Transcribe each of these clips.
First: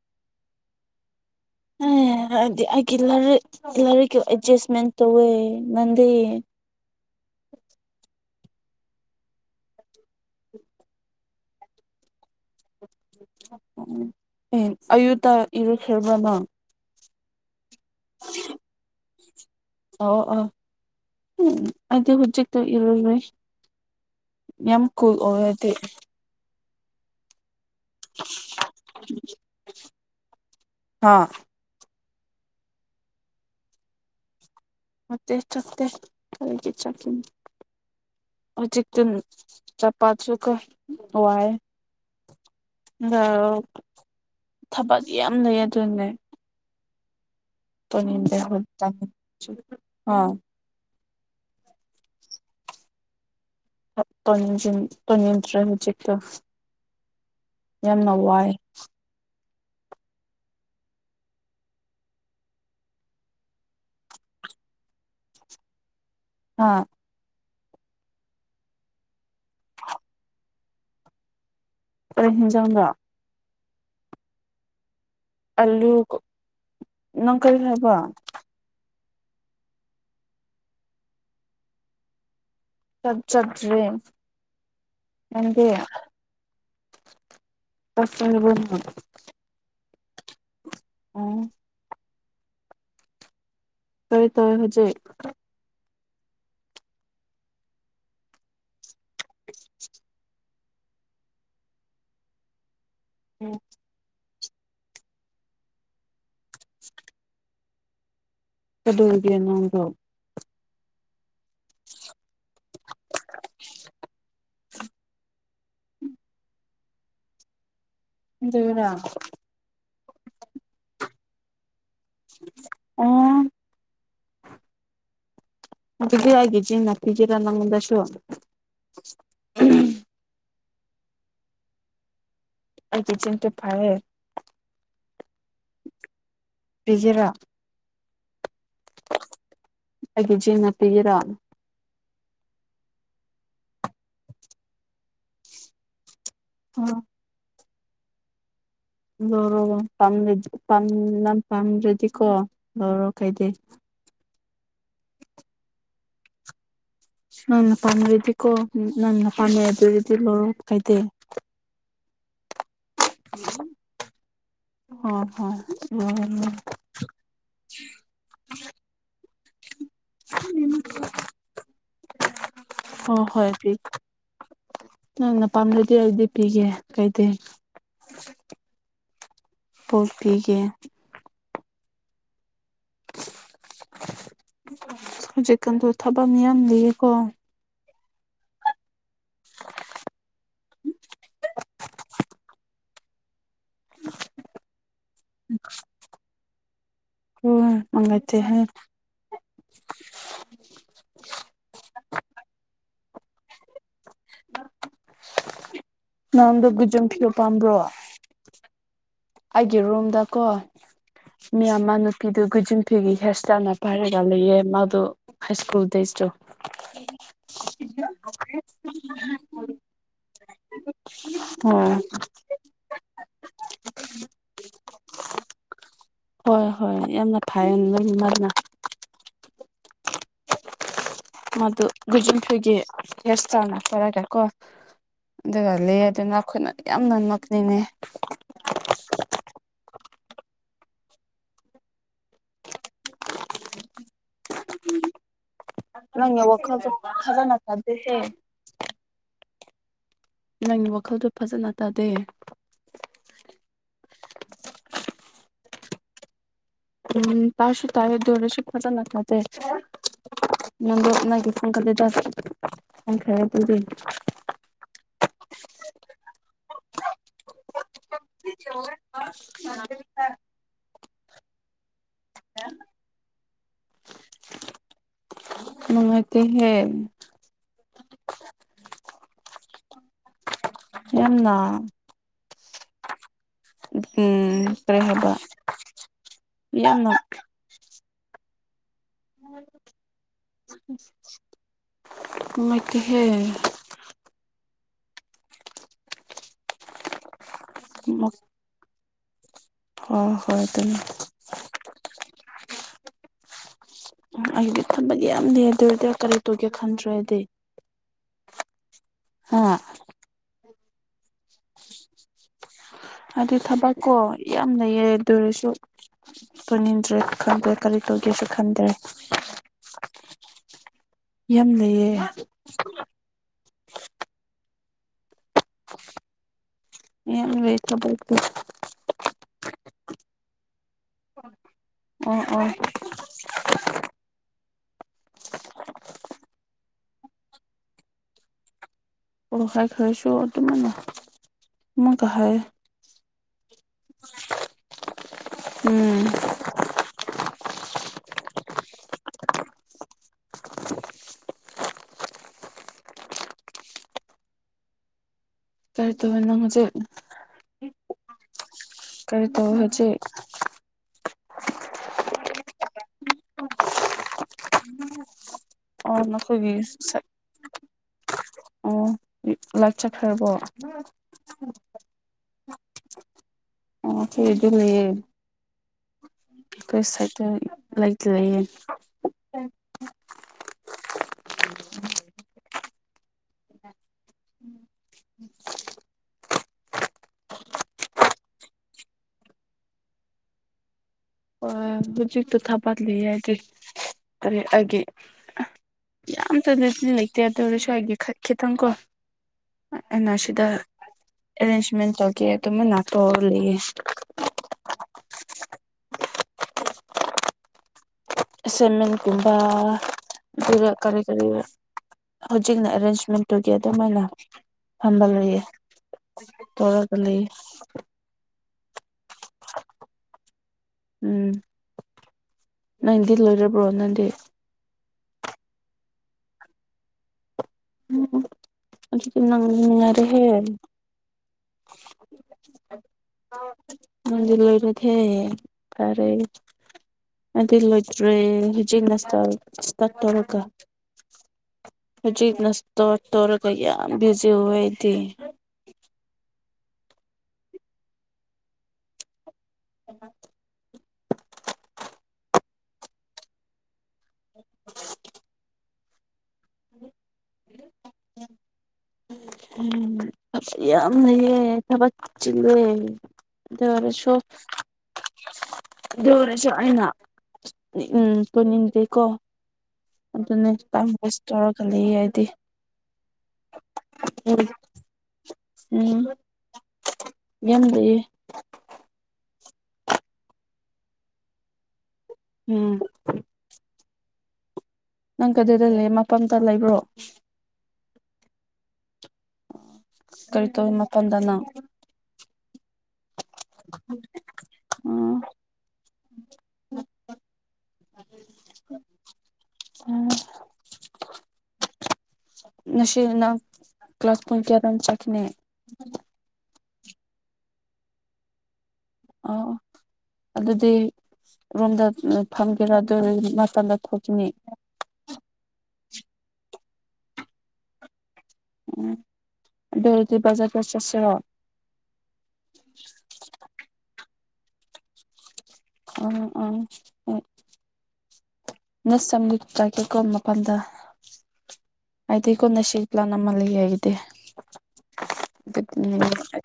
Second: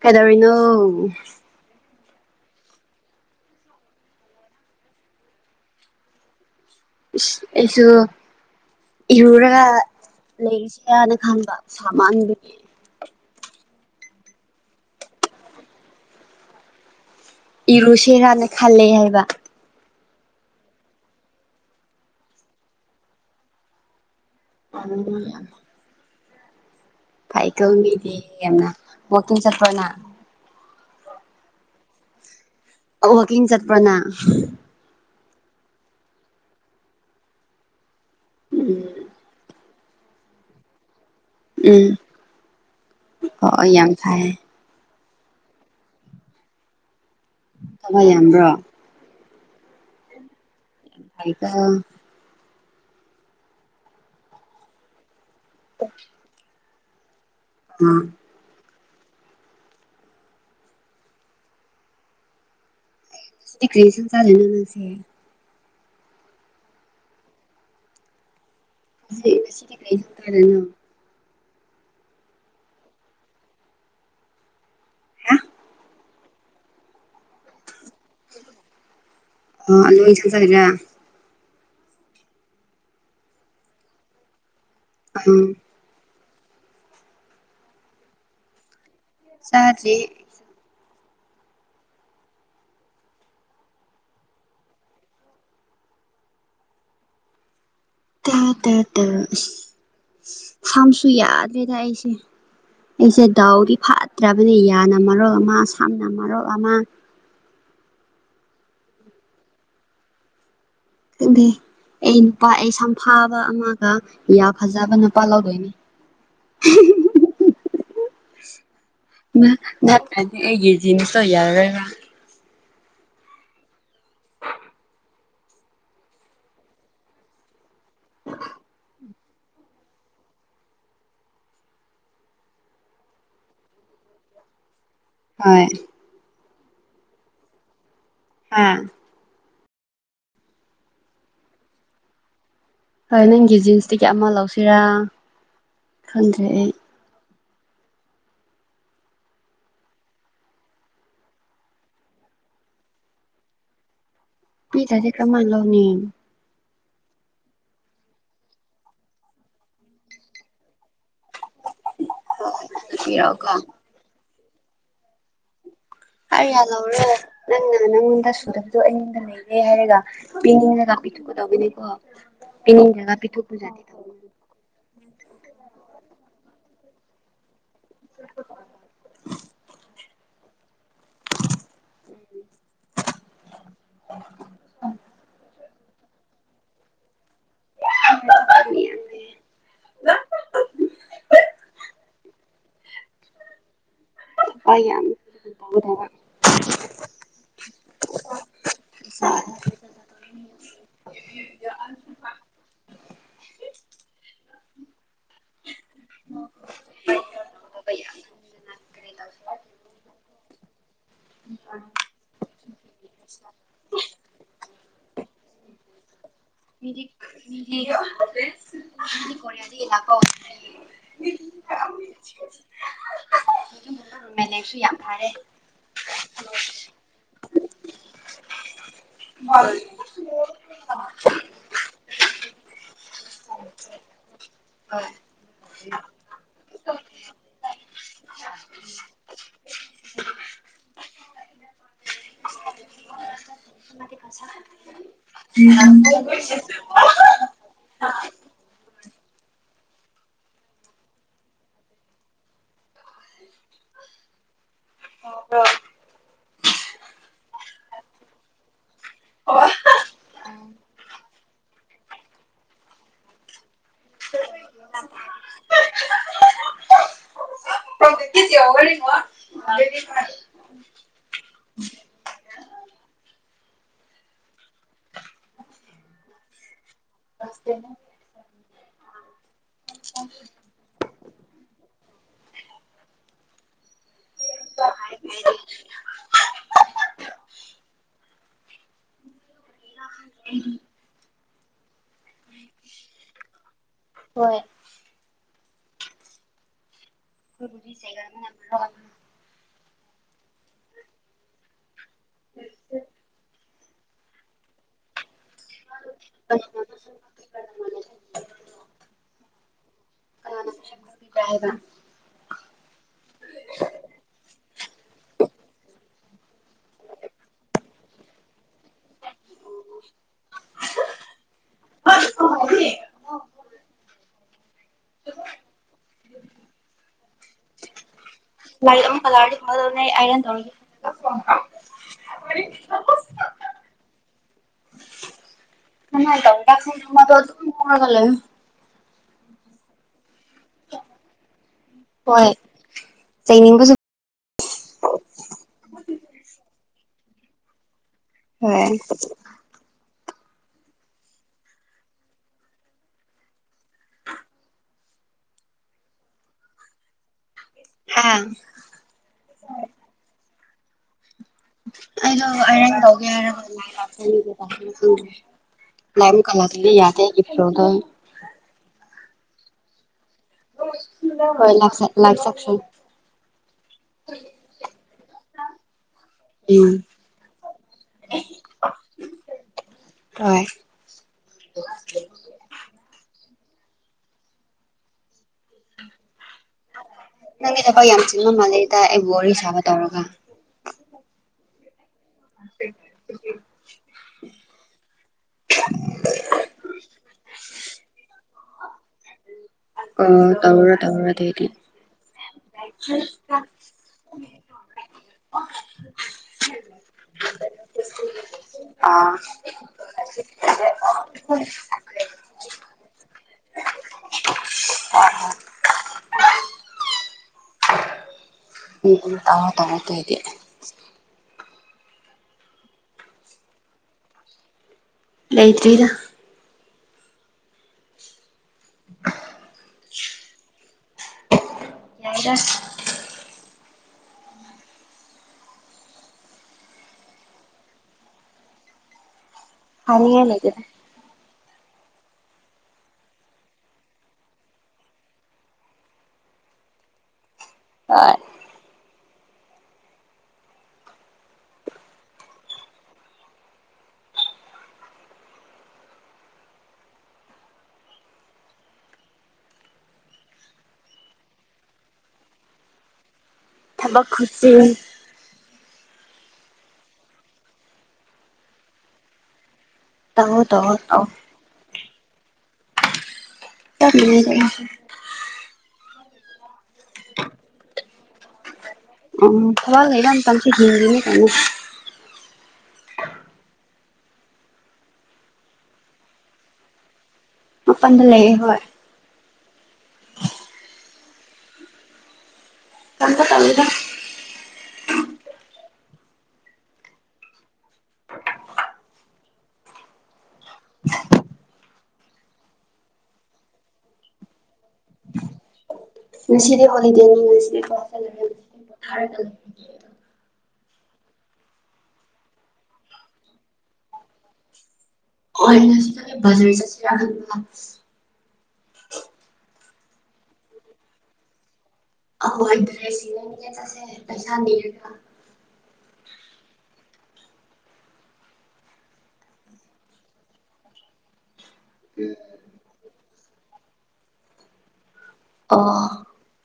ꯀꯩꯗꯧꯔꯤꯅꯣ ꯑꯩꯗꯤ ꯑꯩꯒꯤ ꯂꯥꯏꯔꯤꯛꯀ ꯑꯦꯠꯖꯁꯃꯦꯟ ꯇꯧꯋꯦ ꯅꯪꯗꯤ ꯏꯁ ꯑꯩꯁꯨ ꯏꯔꯨꯔꯒ ꯂꯩꯁꯤꯔꯅ ꯈꯟꯕ ꯁꯥꯃꯟꯕꯒꯤ ꯑꯌꯨꯛꯇ ꯏꯔꯨꯈꯔꯕꯅꯣ ꯏꯔꯨꯁꯦꯔꯅ ꯈꯜꯂꯦ ꯍꯥꯏꯕ ꯑꯣ ꯎꯝ ꯑꯩꯗꯤ ꯍꯧꯖꯤꯛꯇꯤ ꯏꯔꯨꯔꯦ ꯌꯥꯝ ꯀꯨꯜ ꯑꯣ ꯑꯣꯏꯔꯗꯤ ꯐꯥꯏꯀꯜ ꯃꯤꯗꯤ ꯌꯥꯝꯅ ꯋꯥꯀꯤꯡ ꯆꯠꯄꯅ ꯑꯥ ꯋꯥꯀꯤꯡ ꯆꯠꯄ꯭ꯔꯣꯅꯪ ꯅꯠꯇꯦ ꯆꯠꯇꯦ ꯎꯝ ꯍꯧꯖꯤꯛꯇꯅꯤ ꯆꯞꯄꯁꯨ ꯀꯣ ꯍꯣꯏ ꯎꯝ ꯑꯣ ꯌꯥꯝ ꯐꯩ ꯊꯕꯛ ꯌꯥꯝ ꯂꯩꯌꯦ ꯑꯗꯨꯅꯅꯦ ꯊꯕꯛ ꯌꯥꯝꯕ꯭ꯔꯣ [unintelligible] [unintelligible] ꯇꯣꯟꯅꯤꯡꯗ꯭ꯔꯦ ꯍꯧꯖꯤꯛꯇꯣ ꯑꯥ ꯌꯥꯝꯅ ꯋꯥꯏ ꯗꯦꯀ꯭ꯔꯤꯁꯟ ꯆꯖꯦꯅ ꯅꯪꯁꯦ ꯑꯥ ꯉꯁꯤꯗꯤ ꯀꯩꯁꯨ ꯇꯥꯔꯦꯅ ꯀꯔꯤ ꯍꯤꯟꯖꯥꯡꯂ ꯍꯥ ꯑꯜꯂꯨ ꯅꯪ ꯀꯔꯤ ꯍꯥꯏꯕ ꯑꯣ ꯑꯂ ꯃꯩꯁ ꯁꯔꯂ [unintelligible] ꯆꯥꯛ ꯆꯥꯗ꯭꯭ꯔꯤ ꯑꯪ ꯅꯪꯗꯤ ꯆꯥꯛ ꯆꯥꯔꯕꯣ ꯆꯥꯗꯔꯤ ꯎꯝ ꯀꯔꯤ ꯇꯧꯔꯦ ꯍꯧꯖꯤꯛ ꯇ ꯇ ꯇ ꯁꯝꯁꯨ ꯌꯥꯗꯦꯗ ꯑꯩꯁꯦ ꯑꯩꯁꯦ ꯗꯥꯎꯗꯤ ꯐꯠꯇ꯭ꯔꯕꯅꯤ ꯌꯥꯅ ꯃꯔꯣꯜ ꯑꯃ ꯁꯝꯅ ꯃꯔꯣꯜ ꯑꯃ ꯀꯩꯗꯧꯔꯤꯒꯦ ꯅꯪꯕꯨ ꯅꯪꯗꯤ ꯑꯩ ꯅꯨꯄꯥ ꯑꯩ ꯁꯝꯐꯥꯕ ꯑꯃꯒ ꯌꯥ ꯐꯖꯕ ꯅꯨꯄꯥ ꯂꯧꯗꯣꯏꯅꯦ [unintelligible] ꯑꯗꯨꯔ ꯌꯦꯖꯅꯤ ꯌꯥꯔ ꯑꯣ ꯃꯗꯤ ꯍꯥꯏꯒꯤꯦ ꯖꯤꯟ ꯍꯥꯄꯤꯖꯤꯔ ꯅꯪ ꯃꯗꯁꯨꯨ ꯑꯩꯆꯦꯟ ꯀ ꯐꯥꯏꯔ ꯍꯣꯏ ꯔꯤꯖꯔꯥ ꯍꯥ ꯍꯥꯏꯒꯤꯖꯤꯅ ꯄꯤꯒ ꯔꯥꯜ ꯍꯣꯏ ꯅꯪꯒꯤ ꯖꯤꯟꯁꯇꯤ ꯀ ꯑꯃ ꯂꯧꯁꯤꯔꯥ ꯈꯟꯗ꯭ꯔꯦ ꯑꯩ ꯎꯝ ꯂꯧꯔꯣ ꯄꯥꯝꯗꯗꯤꯝ ꯄꯥꯝꯗ꯭ꯔꯗꯤꯀꯣ ꯂꯧꯔꯣ ꯈꯩꯗ ꯄꯤ ꯇꯁ ꯀꯃꯜꯂꯣꯅꯤ ꯅꯪꯅ ꯄꯥꯝꯗꯗꯤꯀꯣ ꯅꯪꯅ ꯄꯥꯝꯃꯦ ꯑꯗꯨꯔꯗꯤ ꯂꯧꯔꯣ ꯀꯥꯏꯗꯦ ꯁꯤꯔꯎꯒ ꯍꯣꯏ ꯍꯣꯏ ꯑꯔꯤꯌꯥ ꯂꯧꯔꯣ ꯅꯪꯅ ꯅꯪꯉꯣꯟꯗ ꯁꯨꯗꯕꯗꯣ ꯑꯩꯌꯅꯤꯡꯗ ꯂꯩꯔꯦ ꯍꯥꯏꯔꯒ ꯄꯤ ꯖꯒꯥ ꯄꯤꯊꯣꯛꯀ ꯇꯅꯦꯀꯣ ꯄꯤ ꯖꯒꯥ ꯍꯣꯏ ꯄꯤꯊꯨ ꯍꯣꯏ ꯄꯤ ꯄꯨꯖꯥꯅꯤ ꯅꯪꯅ ꯄꯥꯝꯂꯗꯤ ꯑꯩꯗꯤ ꯄꯤꯒꯦ ꯀꯩꯗ ꯄꯣꯛꯄꯤꯒ ꯍꯧꯖꯤꯛꯀꯥꯟꯗ ꯊꯕꯛ ꯌꯥꯝ ꯂꯩꯌꯦꯀꯣ ꯕꯥꯃꯦ ꯑꯩꯗ ꯍ ꯃꯉꯥꯏ ꯍꯥꯏ [unintelligible] [unintelligible] ꯅꯉꯣꯟꯗ ꯕꯤꯖꯝ ꯐꯤꯌ ꯄꯥꯝꯕ꯭ꯔꯣ ꯃꯤꯗꯤ ꯑꯩꯒꯤ ꯔꯨꯝꯗꯀꯣ ꯃꯤꯌꯥꯝ ꯃꯥꯅ ꯐꯤꯗꯨ ꯒꯨꯖꯤꯟ ꯐꯤꯒꯤ ꯍꯤꯌꯔ ꯏꯁꯇꯥꯏꯜꯅ ꯄꯥꯏꯔꯒ ꯂꯩꯌꯦ ꯃꯥꯗꯣ ꯍꯥꯏ ꯁ꯭ꯀꯨꯜ ꯗꯦꯖꯇꯣ [unintelligible] ꯑꯣꯝ ꯃꯦꯂꯦꯛꯁꯨ ꯌꯥꯝ ꯐꯔꯦ ꯍꯣꯏ ꯍꯣꯏ ꯌꯥꯝꯅ ꯐꯥꯏ ꯂꯣꯏ ꯃꯔꯜꯅ [unintelligible] ꯃꯗꯨ ꯒꯖꯨꯟꯈꯒꯤ ꯌꯦꯁ ꯇꯅ ꯀꯔꯒ ꯀꯣ ꯀꯅꯥꯅ ꯑꯗꯨꯒ ꯂꯩ ꯑꯗꯨꯅ ꯑꯩꯈꯣꯏꯅ ꯌꯥꯝꯅ ꯅꯛꯅꯤꯡꯉꯦ [unintelligible] [unintelligible] ꯁꯤꯁꯦ ꯅꯪꯒꯤ ꯋꯥꯈꯜꯗꯣ ꯐꯖꯅ ꯇꯥꯗꯦ ꯑꯣꯗꯣ ꯎꯝ ꯇꯥꯎꯁꯨ ꯇꯥꯏꯦ ꯗꯣꯔꯁꯨ ꯐꯖꯅ ꯇꯗꯦ ꯅ ꯀꯗ ꯆꯁꯈ ꯇꯔꯤ [unintelligible] [unintelligible] ꯃꯅꯨꯡꯉꯥꯏꯇꯦ ꯍꯦ [unintelligible] [inaudible] ꯌꯥꯝꯅ ꯎꯝ ꯀꯔꯤ ꯍꯥꯏꯕ ꯌꯥꯝꯅ ꯅꯨꯡꯉꯥꯢꯇꯦꯍꯦ ꯍꯣꯏ ꯨꯖꯤꯁ ꯋꯥ [inaudible] ꯑꯣ ꯍꯣꯏ ꯑꯗꯨꯝ ꯑ [inaudible] ꯎꯝ ꯑꯩꯗꯤ ꯈꯟꯕꯗꯤ ꯌꯥꯝ ꯂꯩ ꯑꯗꯨ ꯑꯣꯏꯔꯗꯤ ꯀꯔꯤ ꯇꯧꯒꯦ ꯈꯟꯗ꯭ꯔꯗꯤ ꯍꯥꯥ [inaudible] ꯑꯗꯨ ꯊꯕꯛꯀꯣ ꯌꯥꯝ ꯂꯩꯌꯦ ꯑꯗꯨ ꯑꯣꯏꯔꯁꯨ ꯆꯠꯅꯤꯡꯗ꯭ꯔꯦ ꯈꯪꯗ꯭ꯔꯦ ꯀꯔꯤ ꯇꯧꯒꯦꯁꯨ ꯈꯟꯗ꯭ꯔꯦ ꯑꯣ [inaudible] ꯌꯥꯝ ꯂꯩꯌꯦ [inaudible] ꯌꯥꯝ ꯂꯩ ꯊꯕꯛꯇꯤ ꯂꯥꯏꯔꯤꯛ ꯑꯃ ꯀꯂꯥꯔꯗꯤ ꯈꯪꯒꯗꯧꯅꯦ ꯑꯩ ꯑꯥꯏꯔꯟ ꯇꯧꯔꯒꯦ ꯑꯣ ꯑꯣ [inaudible] [inaudible] ꯇꯧꯔꯒ ꯂꯩꯌꯨ ꯍꯣꯏ [inaudible] ꯍꯥꯏꯈ꯭ꯔꯁꯨ ꯑꯗꯨꯝ ꯑꯃꯨꯛꯀ ꯍꯣꯏ ꯍꯥꯏꯌꯦ ꯆꯩꯅꯤꯡꯕꯁꯨ ꯎꯝ ꯍꯣꯢ ꯀꯔꯤ ꯇꯧꯔꯤꯅꯣ ꯅꯪ ꯍꯧꯖꯤꯛ ꯍꯥꯥ ꯀꯔꯤ ꯇꯧꯋꯦ ꯍꯧꯖꯤꯛ ꯑꯩꯗꯣ ꯑꯔꯦꯟ ꯇꯧꯒꯦ ꯍꯥꯏ [inaudible] ꯑꯣ ꯂꯥꯏꯝ ꯅꯈꯣꯏꯒꯤ ꯀꯂꯗ ꯌꯥꯗꯦ ꯏꯕ꯭ꯔꯣ ꯑꯗꯨ [inaudible] ꯑꯣ ꯍꯤꯞꯂꯒ ꯆꯠꯈ꯭ꯔꯕꯣ ꯍ ꯂ ꯂꯥꯏ ꯁꯛꯁꯟ [inaudible] ꯑꯣ ꯑꯈꯣꯏꯒꯤꯗꯤ ꯂꯩꯌꯦ ꯎꯝ ꯑꯩꯈꯣꯏ ꯁꯥꯏꯠꯇ ꯂꯩꯇ ꯂꯩꯌꯦ ꯍꯣꯏ ꯅꯪꯒꯤ ꯊꯕꯛ ꯌꯥꯝ ꯆꯤꯕ ꯃꯥꯜꯂꯦꯗ ꯑꯩ ꯋꯥꯔꯤ ꯁꯥꯕ ꯇꯧꯔꯒ ꯍꯣꯏ ꯍꯧꯖꯤꯛꯇꯣ ꯊꯥꯕꯛ ꯂꯩꯌꯦ ꯍꯥꯏꯗꯤ ꯀꯔꯤ ꯑꯩꯒꯤ ꯌꯥꯝꯇ [inaudible] ꯂꯩꯗꯤ ꯂꯩꯇꯦ ꯑꯗꯨ ꯑꯣꯏꯔꯁꯨ ꯑꯩꯒꯤ ꯈꯤꯇꯪꯀꯣ ꯑꯩꯅ ꯑꯣ ꯁꯤꯗ ꯇꯧꯔꯣ ꯇꯧꯔꯣ ꯑꯗꯨꯏꯗꯤ ꯑꯦꯔꯦꯟꯖꯃꯦꯟ ꯇꯧꯒꯦ ꯑꯗꯨꯃꯥꯢꯏ ꯇꯧꯔꯒ ꯂꯩꯌꯦ [inaudible] ꯑꯥ ꯑꯦꯁꯦꯃꯦꯟꯒꯨꯝꯕ ꯎꯝ ꯑꯗꯨꯒ ꯀꯔꯤ ꯀꯔꯤ ꯍꯧꯖꯤꯛꯅ ꯑꯦꯔꯦꯟꯖꯃꯦꯟꯇꯨꯒꯤ ꯑꯗꯨꯃꯥꯏꯅ ꯐꯝꯕ ꯂꯩ ꯇꯧꯔꯒ ꯂꯩ ꯎꯨꯝ ꯎꯨꯝ ꯑꯥ ꯇꯧꯔꯣ ꯑꯗꯣꯏꯗꯤ [inaudible] ꯎꯨꯝ ꯅꯪꯗꯤ ꯂꯣꯏꯔꯕ꯭ꯔꯣ ꯅꯪꯗꯤ ꯂꯩꯇ꯭ꯔꯤꯗ ꯑꯗꯨꯗꯤ ꯅꯪ ꯅꯨꯡꯉꯥꯏꯔꯦꯍꯦ ꯌꯥꯏꯗ [inaudible] ꯅꯪꯒꯤ ꯂꯣꯏꯔꯗꯤ ꯐꯔꯦ ꯑꯩꯗꯤ ꯂꯣꯏꯇ꯭ꯔꯦ ꯍꯧꯖꯤꯛ ꯃꯥꯁꯇꯔ ꯍꯥꯏꯅꯤꯉꯥꯏ ꯂꯩꯇꯦꯗ ꯍꯧꯖꯤ ꯃꯥꯁꯇꯔ ꯇꯧꯔꯒ ꯌꯥꯝ ꯕꯤꯖꯤ ꯑꯣꯏ ꯑꯩꯗꯤ ꯑꯥ [inaudible] ꯑꯃꯥ ꯁꯤꯛ [inaudible] ꯎꯝ ꯌꯥꯝ ꯂꯩꯌꯦ ꯊꯕꯛ ꯆꯤꯜꯂꯦ ꯑꯗꯨ ꯊꯕꯛ ꯑꯣꯏꯔꯁꯨ ꯈꯨꯆꯤꯟ ꯌꯧꯔꯁꯨ ꯑꯩꯅ ꯎꯝ ꯀꯅꯤꯡꯗꯦꯀꯣ ꯇꯧ ꯑꯗꯨꯅꯦ ꯇꯧ ꯇꯥꯏꯝ ꯇꯧ ꯋꯦꯁ ꯇꯧꯔ ꯈꯂ ꯍꯥꯏꯗꯤ ꯇꯜꯂ‌ꯦ ꯎꯝ ꯌꯥꯝ ꯂꯩꯌꯦ ꯑꯣ ꯊꯋꯥꯗ ꯇꯁꯤ ꯊꯅꯤ ꯀꯅꯤ ꯎꯝ ꯅꯪ ꯀꯗꯏꯗ ꯂꯩ ꯃꯄꯇ ꯂꯩꯕ꯭ꯔꯣ ꯃꯄꯟꯗ ꯂꯩꯌ‌ꯦ ꯍꯣꯏ ꯀꯔꯤ ꯇꯧ ꯃꯄꯥꯟꯗꯅ ꯆꯝꯄ ꯇꯜ ꯎꯝ ꯎꯝ ꯅꯁꯤꯅ ꯀ꯭ꯂꯥꯁ ꯄꯨꯡ ꯀꯌꯥ ꯆꯀꯤꯅꯦ ꯁꯤꯔꯤ ꯍꯣꯂꯤꯗꯦꯅꯤꯁꯤ ꯀ꯭ꯂ ꯑꯣ ꯑꯗꯨꯗꯤ ꯔꯣꯝꯗ ꯐꯝꯒꯦꯔꯥ ꯑꯗꯨ ꯃꯇꯝꯗ ꯊꯣꯛꯈꯤꯅꯤ ꯑꯩꯅ ꯁꯤꯗ ꯆꯠꯁꯤꯔ ꯎꯝ ꯑꯗꯨꯔꯗꯤ ꯕꯖꯔꯗ ꯆꯠꯁꯤꯔꯣ ꯑꯋꯥ ꯗ꯭ꯔꯦꯁꯁꯤ ꯄꯩꯁꯥ ꯀ ꯎꯝ ꯎꯝ ꯍꫭꯏ ꯅ ꯁꯝ ꯆꯥꯏꯀꯦꯀꯣ ꯃꯐꯝꯗ ꯎꯝ ꯍꯥꯏꯗꯦ ꯉꯁꯤ ꯄꯂꯥꯟ ꯑꯃ ꯂꯩꯌ‌ꯦ ꯑꯣ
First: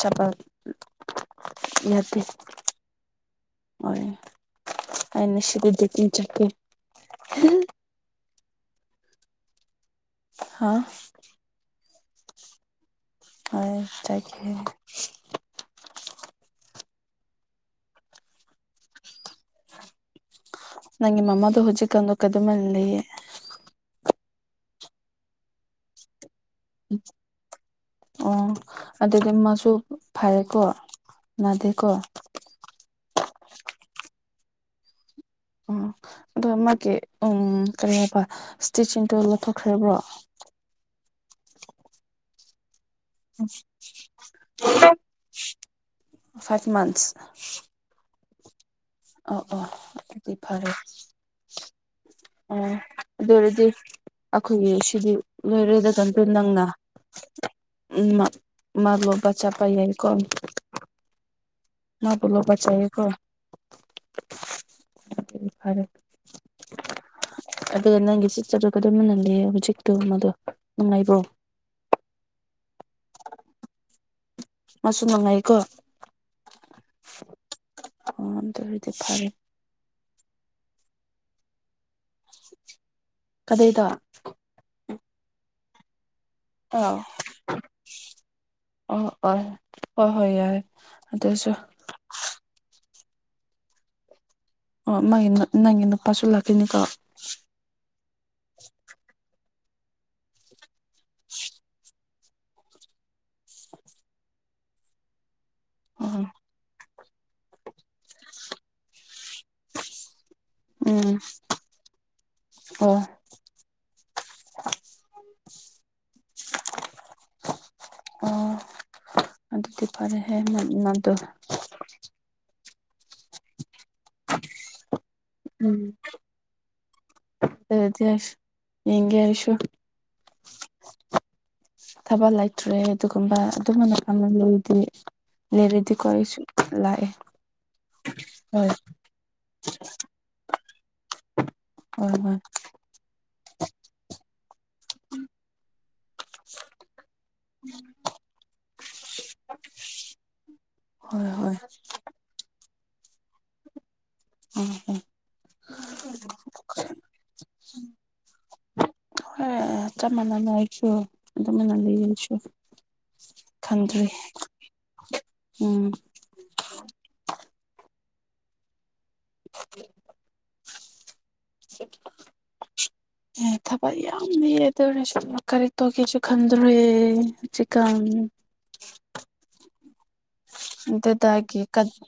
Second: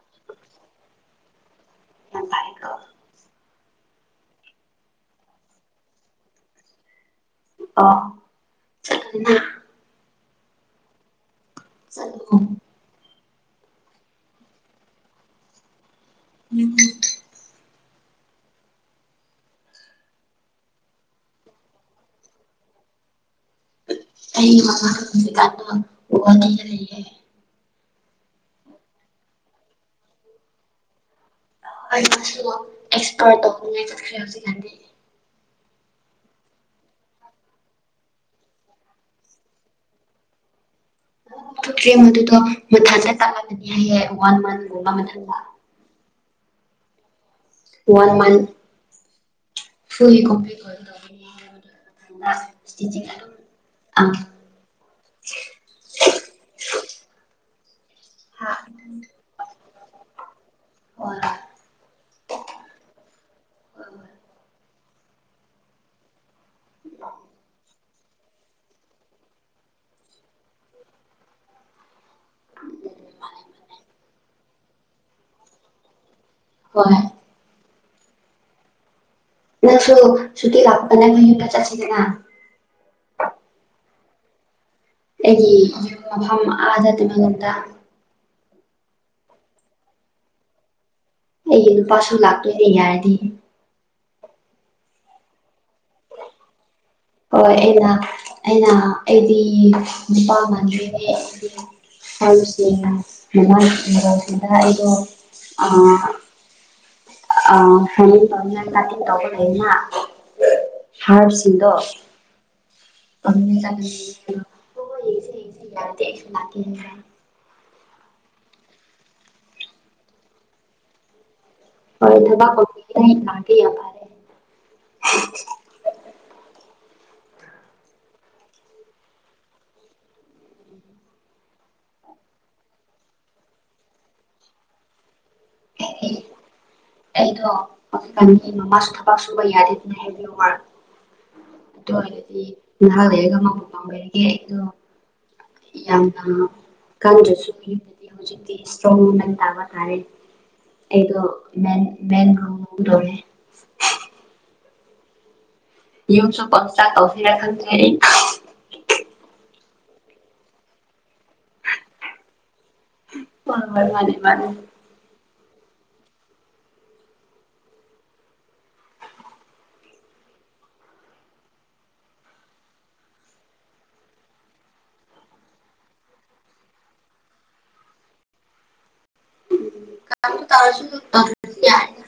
ꯆꯄꯜ ꯌꯥꯗꯤ ꯌꯥꯝ ꯐꯩꯀꯣ ꯍ‌ꫭꯏ ꯑꯩ ꯉꯁꯤ ꯗꯨꯏꯇꯤ ꯆꯠꯀ‌ꯦ ꯑꯣ ꯆꯠꯅ ꯍꯥ ꯆꯠ ꯑ ꯆꯠꯒꯤ ꯎꯝ ꯎꯝ ꯅꯪꯒꯤ ꯃꯃꯗꯨ ꯍꯣꯖꯤꯛ ꯀꯥꯟ ꯀꯩꯗꯧꯃꯥꯏ ꯂꯩꯌ‌ꯦ ꯑꯩ ꯃꯃꯁꯤ ꯀꯥꯟꯗ ꯎꯒ ꯑꯣ ꯑꯗꯨꯗꯤ ꯃꯁꯨ ꯐꯔꯦꯀꯣ ꯅꯥꯗꯦꯀꯣ ꯑꯩ ꯑꯦꯛꯁꯄꯔꯠꯉꯥꯏ ꯆꯠꯈ꯭ꯔꯦ ꯍꯧꯖꯤꯛꯀꯥꯟꯗꯤ ꯎ ꯑꯗꯣ ꯃꯥꯒꯤ ꯎꯝ ꯀꯩꯅ ꯍꯥꯏꯕ ꯏꯁꯇꯤꯆꯤꯡꯗꯨꯣ ꯂꯧꯊꯣꯛꯈ꯭ꯔꯕ꯭ꯔꯣ ꯇ꯭ꯔꯦ ꯃꯗꯨꯗꯣ ꯃꯊꯁ ꯇꯥꯛꯂꯒꯅꯤ ꯍꯥꯏꯌꯦ ꯋꯥꯟ ꯃꯟꯒꯨꯝꯕ ꯃꯊꯟꯇ ꯐꯥꯏꯚ ꯃꯥꯟꯁ ꯋꯥꯟ ꯃꯥꯟ ꯑꯣ ꯑꯣꯗꯤ ꯐꯔꯦ ꯑꯣꯏꯒꯗꯧꯕꯅꯤ ꯍꯥꯏꯕꯗꯨ ꯃꯊꯟꯗ ꯑꯣ ꯁ꯭ꯇꯤꯆꯤꯡ ꯑꯗꯨ ꯑꯗꯨꯝ ꯑꯣꯏꯔꯗꯤ ꯑꯥ ꯑꯩꯈꯣꯏꯒꯤ ꯁꯤꯗꯤ ꯂꯣꯏꯔꯦꯗ ꯀꯟꯇ ꯍꯥ ꯅꯪꯅ ꯎ ꯆꯄꯥꯏ ꯌꯥꯏꯀꯣ ꯑꯣ ꯅꯕꯨꯂꯧꯕ ꯆꯀ ꯐꯔꯦ ꯏ [inaudible] ꯑꯗꯨꯒ ꯅꯪꯒꯤ ꯆꯤꯠ ꯆꯗ ꯀꯝꯍꯜꯂ ꯍꯧꯖꯤꯛꯇꯨ ꯃꯗꯣ ꯅꯨꯡꯉꯥꯏꯕ꯭ꯔꯣ [inaudible] ꯃꯥꯁꯨ ꯅꯨꯡꯉꯥꯏꯀꯣ ꯍꯣꯏ [unintelligible] ꯅꯁꯨ ꯁꯨꯇꯤ ꯂꯥꯛꯄꯗꯅꯦ ꯆꯁꯤ ꯀꯗꯥꯏꯗ ꯑꯩꯒꯤ ꯑꯥꯗ ꯑ ꯇꯃꯦꯡꯂꯣꯡꯗ ꯑꯣ ꯑꯣ ꯍ ꯍꯣꯏ ꯌꯥꯏ ꯑꯗꯨꯁꯨ ꯑꯩꯒꯤ ꯅꯨꯄꯥꯁꯨ ꯂꯥꯛꯇꯣꯏ ꯑꯩ ꯍꯥꯏꯔꯗꯤ ꯑꯣ ꯃꯥꯒꯤ ꯅꯪꯒꯤ ꯅꯨꯄꯥꯁꯨ ꯂꯥꯛꯀꯅꯤꯀꯣ ꯍꯣꯏ ꯑꯩꯅ ꯑꯩꯅ ꯑꯩꯗꯤ ꯅꯨꯄꯥꯃꯥꯡꯒꯤ [unintelligible] ꯁꯤ ꯃꯃꯥꯡꯁꯤꯗ ꯑꯩꯗꯣ ꯑ ꯑꯣ ꯑ ꯇꯧꯕ ꯂꯩꯩꯅ ꯎꯝ ꯍꯥꯔꯁꯤꯡꯗꯣ ꯑꯣ ꯎꯁ ꯌꯥ ꯂꯥꯛ ꯑꯣ ꯑꯗꯨ ꯑꯗꯨꯗꯤ ꯐꯔꯦ ꯍꯦꯅꯗꯨ ꯑꯣꯏꯗꯕ ꯑꯣ ꯂꯕꯤ ꯌꯥ ꯄꯔꯦ ꯎꯝ ꯗꯤ ꯌꯦꯒꯦꯁꯨ [inaudible] ꯊꯥꯕ ꯂꯩꯇ꯭ꯔꯦ ꯑꯗꯨꯒꯨꯝꯕ ꯑꯗꯨꯝꯕꯅ ꯐꯪꯕ ꯂꯩꯗꯤ ꯑꯦ ꯑꯩꯗꯣꯣ ꯍꯣꯏ ꯃꯃꯥꯁꯨ ꯊꯕꯛ ꯁꯨꯕ ꯌꯥꯗꯦꯗꯅ ꯍꯣꯏ ꯍꯣꯏ ꯍꯥꯏ [unintelligible] ꯃꯄꯥꯝꯕꯦ ꯌꯥꯝꯅ ꯀꯟꯗ꯭ꯔꯁꯨ ꯌꯨꯝꯗꯗꯤ ꯍꯧꯖꯤꯛꯇꯤ ꯏꯁꯇ꯭ꯔꯣꯡ ꯋꯨꯃꯦꯟ ꯇꯥꯕ ꯇꯥꯔꯦ ꯑꯩꯗ ꯍꯣꯏ ꯍꯣꯏ ꯃ ꯃꯦꯡꯦꯡ꯭ꯂꯗꯧꯅꯦ ꯎꯝ ꯍꯝ ꯌꯨꯝꯁꯨ ꯄꯟꯁꯥ ꯀꯁꯤꯔ ꯈ ꯊꯅꯤ ꯍ ꯆꯃꯅ ꯂꯥꯏꯁꯨ ꯆꯃꯅ ꯂꯩꯁꯨ ꯍꯣꯏ ꯍꯣꯏ ꯃꯥꯅꯤ ꯃꯥꯅꯤ ꯎꯝ [unintelligible] [unintelligible] [inaudible] ꯑꯦ ꯊꯕꯛ ꯌꯥꯝꯅ ꯌꯦꯗꯔꯦ ꯁꯨꯝ ꯀꯔꯤ ꯇꯧꯒꯦꯁꯨ ꯈꯟꯗ꯭ꯔꯣꯖꯤꯀꯥꯟ ꯑꯗꯨꯗꯒꯤ ꯀ [unintelligible]